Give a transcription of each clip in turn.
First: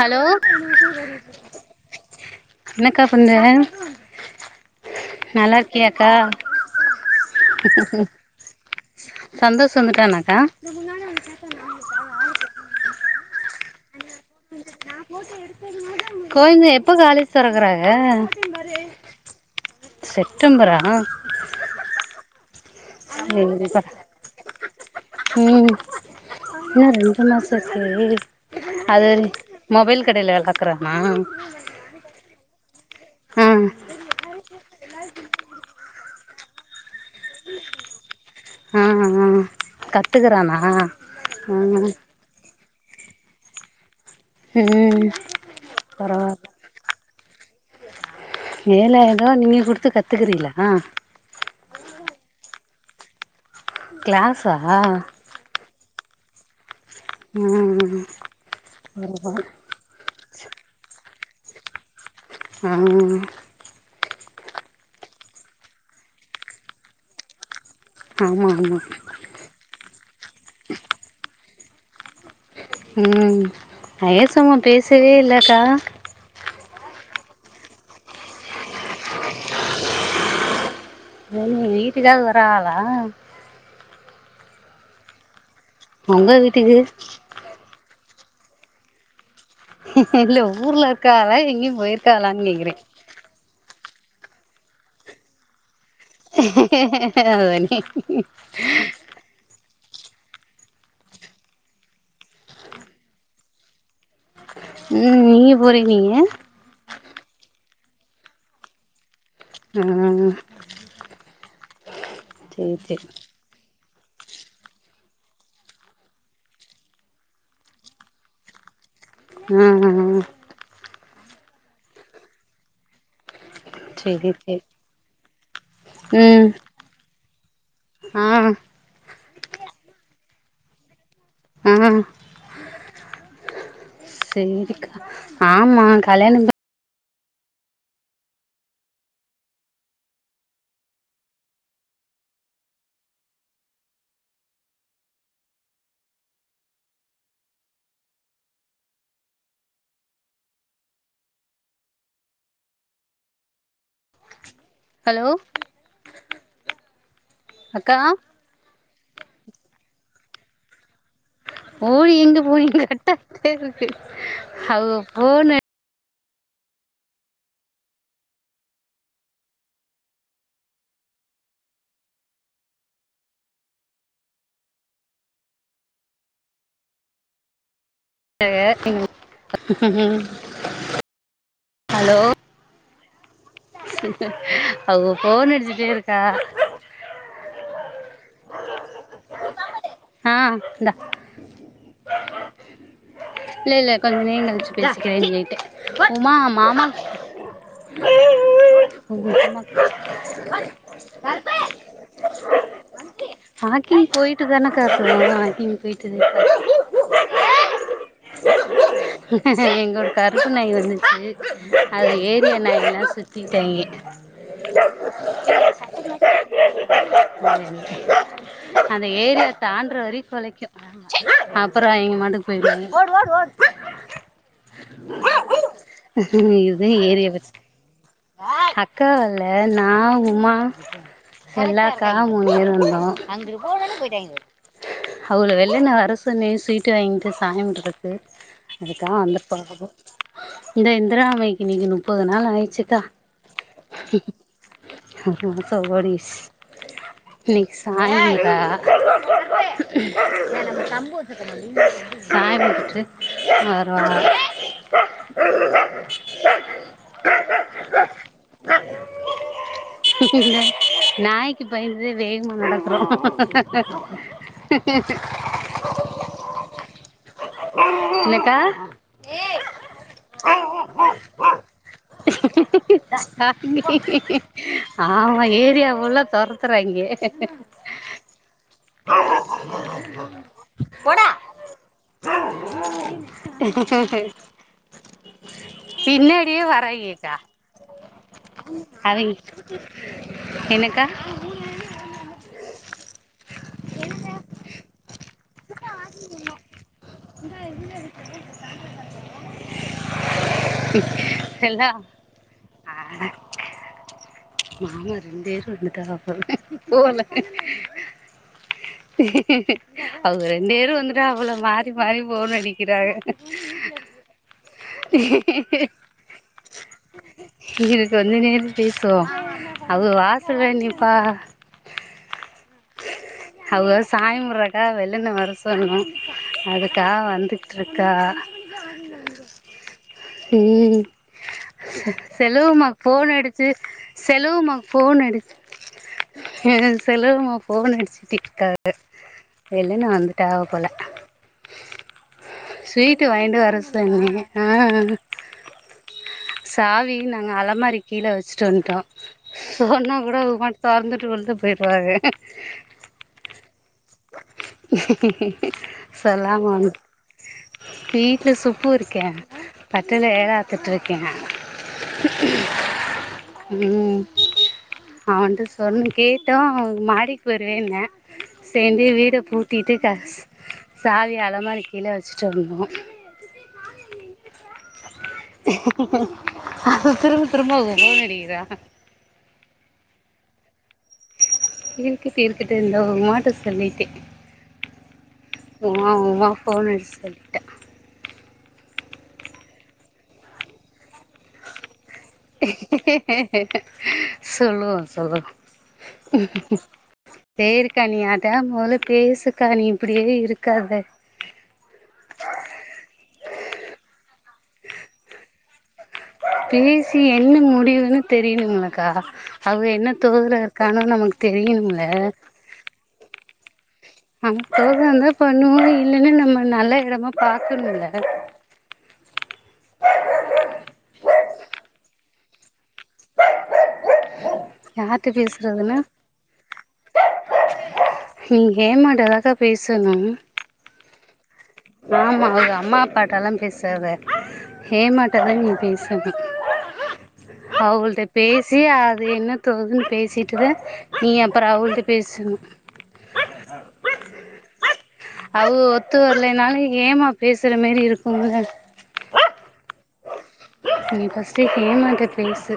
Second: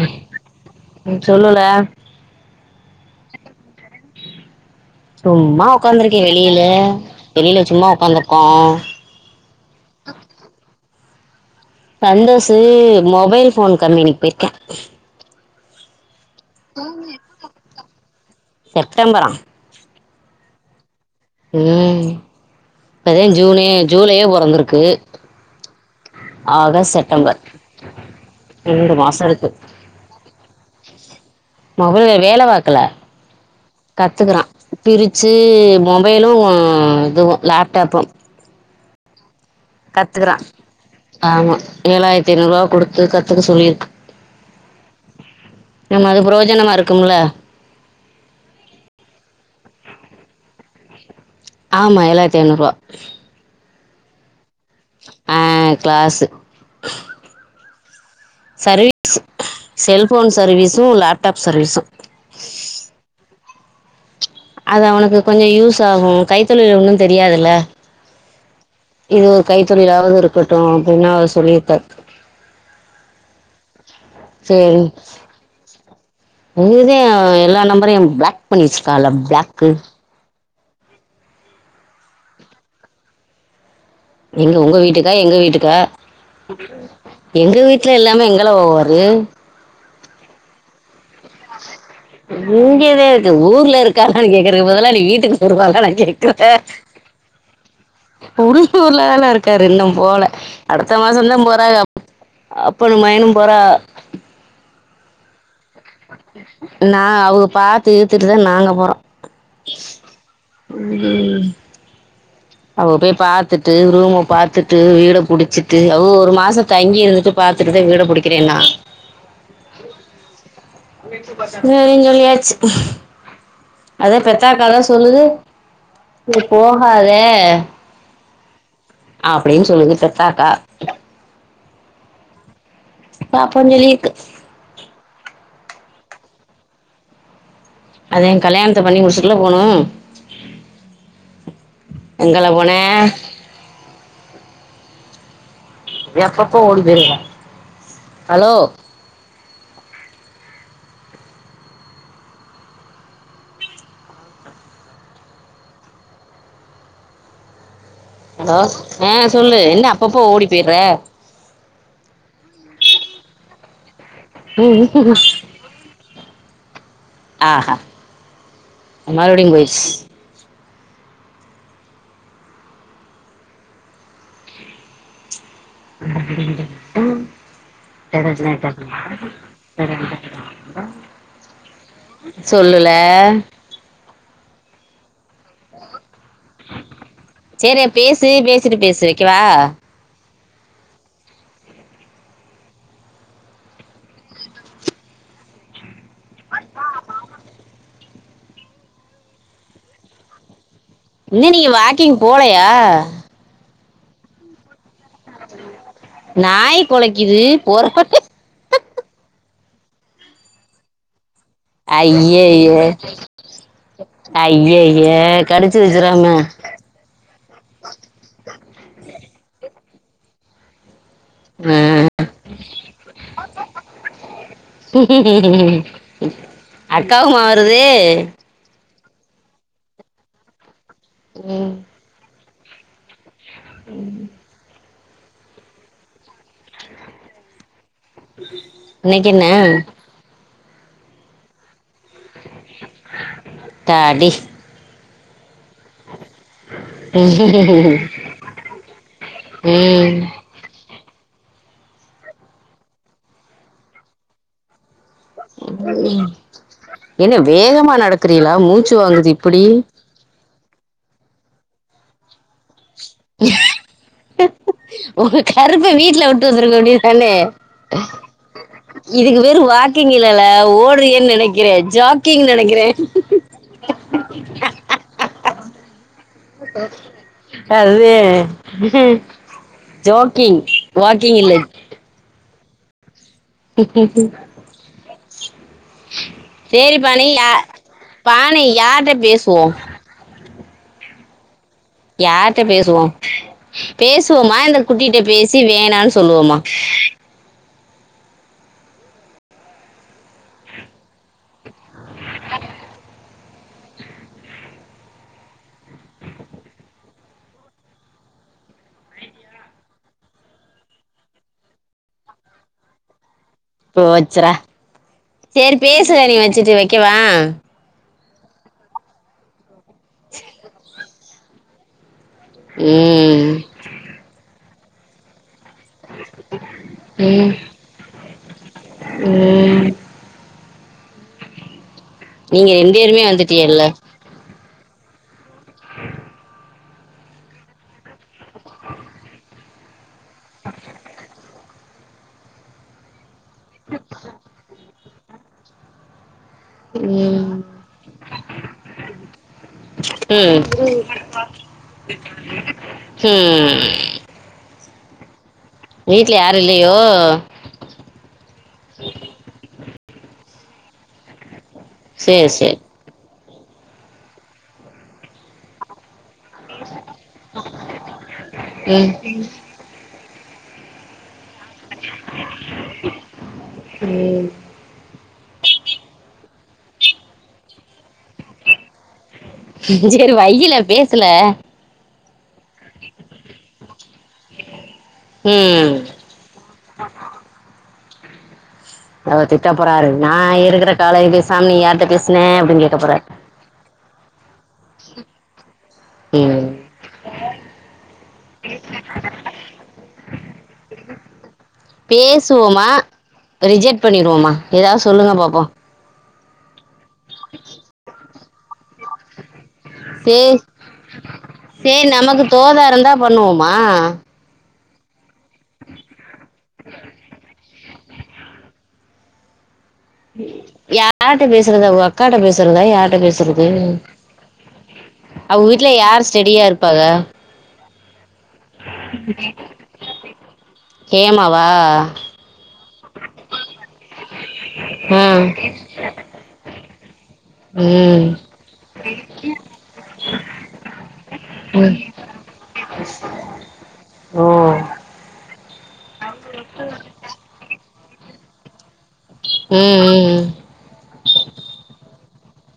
hello ம் சொல்லுல என்னக்கா பண்றே சும்மா உக்காந்துருக்கே வெளியில வெளியில சும்மா உக்காந்துருக்கோ சந்தோஷ் வந்துட்டானாக்கா [unintelligible] சந்தோஷ்சு மொபைல் ஃபோன் கம்பெனிக் போயிருக்கா கோயிந்து எப்போ காலேஜ் தொறக்கறாக செப்டம்பரா செட்டம்பரா ம் இப்பதா ஜூனே சேரிப்பா ஜூலையே பொறந்துருக்கு ம் இன்னு ஆகஸ்ட் ரெண்டு செட்டம்பர் மாச இருக்கு ரெண்டு அது மாசருக்கு மொபைல் கடைல வேல் பாக்கறானா மொபைல் கல வேல பாக்கல கத்துக்குறா பிரிச்சு மொபைலு இதுவு லேப்டாப்பு ஆ ஆ கத்துக்குறா கத்துக்குறானா ஆ ஆமா ஏழாயிரத்தி ஐநூறு ரூபா குடுத்து கத்துக்க சொல்லியிருக் ம் நம்ம அது புரோஜனமா இருக்குல ஏழாயிருவா நீங்க குடுத்து கத்துக்குறீங்களா ஆமா ஏழாயிரத்தி ஐநூறுவா க்ளாஸா அ க்ளாசு ம்ம் ஒருபா செல்போன் சர்வீஸு லேப்டாப் சர்வீஸும் ம் அத அவனுக்கு கொஞ்ச யூஸ் ஆகோ கைத்தொழில் ஒன்னு தெரியாது இல்ல ஆமா ஆமா இது ஒரு கைத்தொழிலாவது இருக்கட்டோ அப்டினா அவர் சொல்லியிருக்கார் ம்ம் பேசுவோ பேசவே இல்லக்கா நீதா எல்லா நம்பரையும் பிளாக் பண்ணி வெச்சிருக்கால பிளாக்கு உங்க வீட்டுக்காவது வராலா எங்க உங்க வீட்டுக்கா எங்க வீட்டுக்கா உங்க வீட்டுக்கு எங்க வீட்ல இல்லாமே எங்கள போவாரு ம்ம் இல்ல ஊர்ல இருக்காரா எங்கியும் போயி இங்கேதா இருக்கு ஊர்ல இருக்காரான்னு கேக்குறது பதலா நீ வீட்டுக்கு போவதா நா இகே [unintelligible] உள்ளூர்லதான இருக்காரு இன்னு போல அடுத்த மாச தா போறாங்க அப்பனும் மகனு போறா ம் நீயே போரேனிங்க நான அவங்க பாத்து இருத்துட்டுதானே நாங்க போறோம் ம் அங்க போய் பார் பத்துட்டு ரூமா பாத்துட்டு வீட புடிச்சிட்டு ஓ ஒரு மாச தங்கி இருந்துட்டு பாத்துட்டுதா வீட புடிக்கிறே நா ம் ம் செரினு சொல்லியாச்சி அத சேரி சேரி பெத்தக்கத சொல்லு நீ ம் போகாத ஆ அப்டின்னு சொல்லுது பெருசா இருக்கா அ பாப்போ சொல்லி இருக்கு செரிக்கா ஆமா கல்யாணோ ப அத கல்யாணத்த பண்ணி முடிச்சுட்ல போணும் எங்கள போன எப்பப்போ ஓடி போயிருவ ஹலோ ஹலோ அக்கா ஹலோ ஆ சொல்லு என்ன அப்பப்போ ஓடி போயிற ஓடி எங்க போனீங்க கெட்டா இருக்கு அவ ம் போணு ஆஹா மறுபடியு போயிருச்சு அ [unintelligible] ஹலோ சொல்லுல அவக ஃபோன் அடிச்சுட்டே இருக்காக செரி அப் பேசு பேசிட்டு பேசு வெக்கவா ஆ இல்லல்ல கொஞ்ச நே கழிச்சு பேசிக்கிற இவிங்ககிட்ட உ இன்னி நீங்க வாக்கிங் போலையா வாக்கிங் போயிட்டு தானக்கா இருக்குறோ வாக்கிங் போயிட்டு நாய் குலைக்குது போற இங்க ஒரு கருப்பு நாய் வந்துச்சு அத ஏரிய ஐயய்ய நாய்களா சுத் த்திடாய்ங்க ஐயய்ய கடிச்சு வச்சிராம அந்த ஏரியா தாண்ட்ற வரிக் கொலைக்கு ஆ அப்பறொ எங்க மாட்டுக்கு போயிருவோ அக்காவுமா வருது அக்கா வல்லே நா ஒங் உம்மா எல்லாக்கா முணு பேரு வந்தோ அவ்கள வெள்ளன்ன வர சொன்னே ஸ்வீட்டு வாங்கிட்டு சாயம்ருக்கு இன்னைக்கு என்ன இந்த இந்திராமைக்கு இன்னிக்கி முப்பது நாள் ஆயிச்சு தடி ச ஓடிஸ் ன்னைக் சாயங்கா ம் ம்ப சாயம்போத்துட்டு வருவாஹ என்ன வேகமா நடக்கறீலா மூச்சு வாங்குது இப்பிடி ன்ன நாய்க்கு பயந்துதே வேகமா நடக்கறோ ஒங்க கருப்ப வீட்ல விட்டு வந்துருக்க வேண்டிய தானே என்னக்கா இதுக்கு பேரு வாக்கிங் இல்லல்ல ஓடுறிகன் நெனைக்கிறே ஜாக்கிங் நெனைக்கிறே ஆமா ஏரியா ஃபுல்லா தொரத்துறாய்ங்க அது ஜோக்கிங் வாக்கிங் இல்லை ஆ பின்னாடியே வராய்ங்கக்கா பானை யார்ட்ட அவிங் பேசுவோ என்னக்கா யார்ட்ட பேசுவோ பேசுவோமா இந்த குட்டிட்ட பேசி வேணான்ன சொல்வோமா எல்லா அஹ ஆ மாமா ரெண்ட்வேரு வன்டாக போல அவுக ரெண்டேரும் வந்துட்டாக போல மாறி மாறி ஃபோனு நடிக்கிறாக போச்சுறா செரி பேசுற நீ வெச்சிட்டு வெக்கவா இத சொல்லினே பேசுவோ அவுக வாசல்லே நிப்பாஹ ம் அவுக சாமி கும்பர்க்காக வெள்ளன்ன வர சொ பண்ணுனோ அதுக்காக ம் வந்துட்ருக்காக ம் ஏ நீங்க செலுவுமா ரெண்டு பேருமே ஃபோன் அடிச்சு வந்துட்டீங்கல்ல செலுவுமாக்கு ஃபோன் அடுச்சு அ செலுவுமா ஃபோன் அடிச்சுட்டே இருக்காரு வெல்லன வந்துட்டாக போல ஸ்வீட்டு வாங்கிட்டு வர சொன்னே ஆ சாவியு நாங்க அலமாரிக் கீழ வச்ட்டு வன்ட்டோ சொன்னா கூட அவுக ம் பாட்டுக் தொரந்துட்டு உள்ள போய்ருவாக போ வீட்டில் யாரும் சொல்லாம வன் இல்லையோ வீட்ல சுப்பு இருக்கே பட்ரைல வேல பாத்துட்ருக்கே நானு சேரி சேரி ம் ம் அவன்ட்ட சொன் கே விட்டோ அவன் மாடிக்கு போய்ருவேன்ன சேர்ந்தே ம் வீட பூட்டிட்டு கக்ஸ் சாவிய அலமாரிக் கீழ வச்சுட்டு வந்தோ அது திரும்ப திரும்ப போர் அடிக்கிதா செரி வையில பேசுல இருக்கட்டு இருக்கட்டு இந்த ஓ மாட்ட சொல்லிட்டே [unintelligible] ம் ஃபோன் அடிச்சி சொல்லிட்டே அவர் திட்ட போறாரு நா இருக்கிற காலைய பேசாம நீ யார்ட்ட பேசினே அப்டினு கேக்க போறாரு கேக்கே சொல்லுவோ சொல்லுவோ ம் பேரு கனியா த மொதல்ல பேசுக்கா நீ இப்டியே இருக்காத பேசுவோமா ரிஜெக்ட் பண்ணிருவோமா ஏதாவ்து சொல்லுங்க பாப்போ பேசி என்ன முடிவுனு தெரினுங்ல க்கா அவங்க என்ன சேரி தோதுல இருக்காகனு நமக்கு தெரியணுல தோதாருந்தா பண்ணுவோமா அங்க தோதாருந்தா பண்ணுவோ இல்லனா நம்ம நல்ல எடமா பாக்கணுல யார்ட்ட பேசுறது அவுக அக்காட்ட பேசறதா யார்ட்ட பேசுறது யார்கிட்ட அவுக வீட்ல பேசுறதுன்னா யார் ஸ்டெடியா இருப்பாக நீ ஹேமாட்டதாக்கா பேசணு ஹேமாவா ஆமா அவுக தா அம்மா அப்பாட்டலா பேசாத ஆ ஹேமாட்டதா நீ பேசணு அவுகள்ட்ட ம் ம் பேசி அது என்ன தோதுனு பேசிட்டுதா நீ அப்றோ அவுள்ட்ட பேசு ஓ அவுக ஒத்து வரலைன் னாலு ஹேமா பேசுற மாரி இருக்குங்க அ அ நீ ஃபஸ்ட்டு ஹேமாட்ட பேசு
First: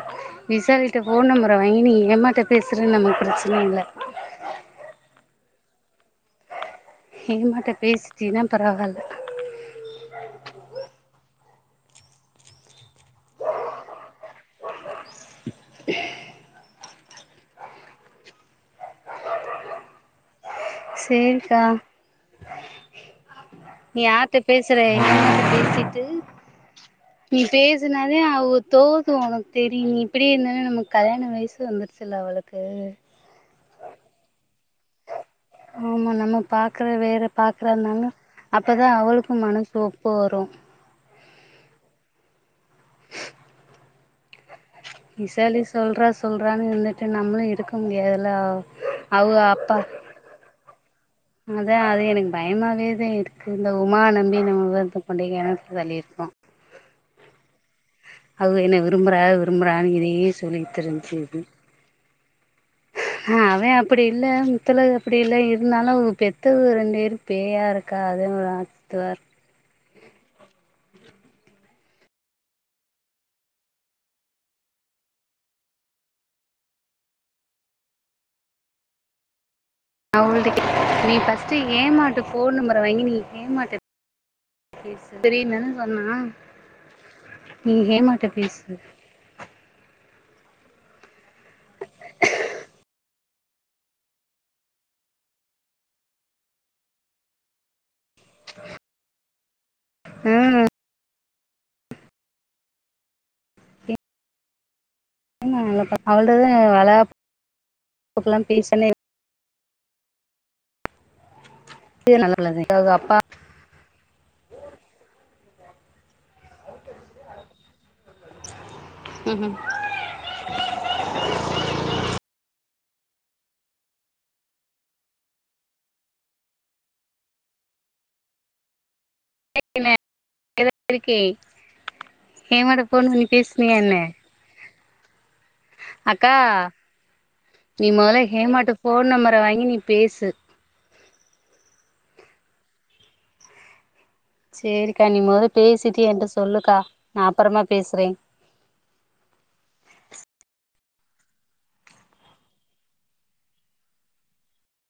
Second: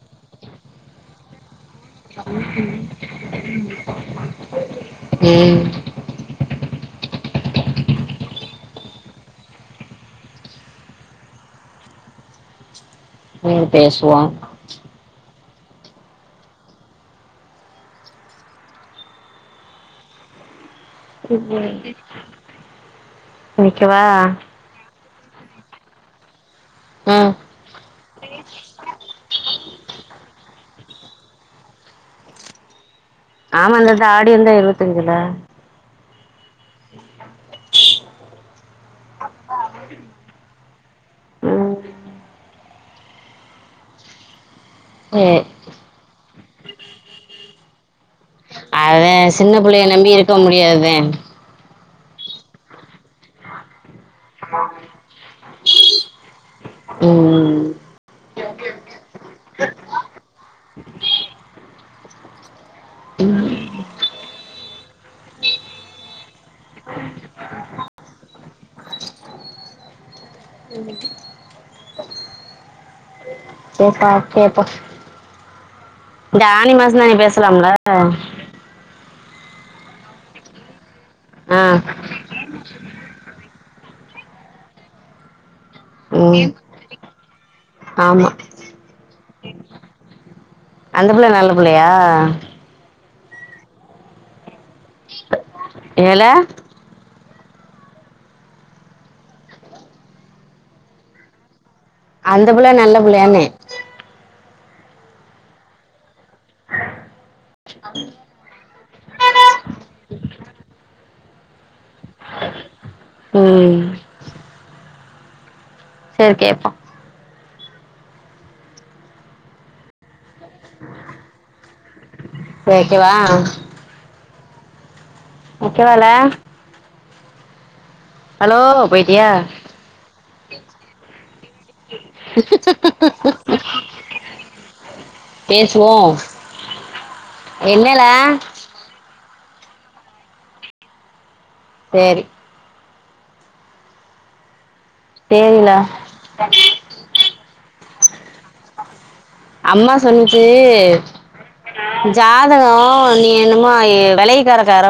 விசாலிட்ட ஃபோன் நம்பர வாங்கி நீ ஹேமாட்ட பேசுறேனு நம்மக்கு பிரச்சன இல்ல டேய் ஹேமாட்ட பேசிட்டீனா பரவால்ல ம் பேசுவோ சேரிக்கா நீ நிக்கவா யார்ட்ட பேசி வச்சிரே [unintelligible] பேசிட்டு ம் நீ பேசினாதே அவுக தோது ஒனக்கு தெரியு நீ இப்பிடியே இருந்தேனா நமக்கு கல்யாண வயசு வந்துருச்சுல அவளுக்கு ஆமா இந்த தா ஆடி வந்தா இருவத்தஞ்சுல ஆமா நம்ம பாக்குற வேற பாக்குறனாலு அப்பதா அவளுக்கு மனசு ஒப்பு வரு ம் சரி விசாலி சொல்றா சொல்றான்னு இருந்துட்டு நம்மளு இருக்க முடியாதுல அதா சின்ன பிள்ளைய நம்பி இருக்க முடியாதுதா அதா அது எனக்கு பயமாவேதா இருக்கு இந்த உமாவ நம் மீன [unintelligible] கொண்டு போய் கிணத்தில தள்ளியிருப்போ ம் ம் அவுக என்ன விரும்புறா விரும்புறாக இதையே சொல்லிகிட் திரிஞ்சு இது ஹ அவன் அப்படி இல்ல முத்தழகு அப்படி இல்ல இருந்தாலு அவுக பெத் த்தவுக ரெண்டு பேர் பேயா இருக்கா அது ஒரு ஆத்துவா இரு ம் கேட்டா கேப்போ இந்த ஆனி மாச தானே பேசலாம்ல அவுங்ககிட்ட நீ ஃபர்ஸ்ட்டு ஆ ஹேமாட்ட ஃபோன் நம்பர வாங்கி நீ ஹேமாட்ட பேசு ம் நீ ஹேமாட்ட ஆமா பேசு அந்த பிள்ள நல்ல பிள்ளையா ஏல ம் அந்த பிள்ள நல்ல பிள்ளையான்னே ஹேமா நல்ல பிள்ள அவள்டதான வளகாப்புக்குல்லா பேசனே நல்ல பிள்ளதா அவுக அப்பா ம் சேர் கேட்போ ம் ஹும் சேர் வைக்கவா வைக்கவால ஹலோ போய்ட்டியா [unintelligible] இருக்கே ஹேமாட்ட ஃபோன் பண்ணி பேசனியா என்ன பேசுவோ அக்கா நீ என்னல மொதல்ல ஹேமாட்ட ஃபோன் நம்பர வாங்கி நீ பேசு சேரி சேரிக்கா நீ முத சரில பேசிட்டு என்ட்ட சொல்லுக்கா நா அப்பறமா பேசுறே அண்ணா சொன்னுச்சு ஜாதகோ நீ என்னமோ விலைக்காரக்கார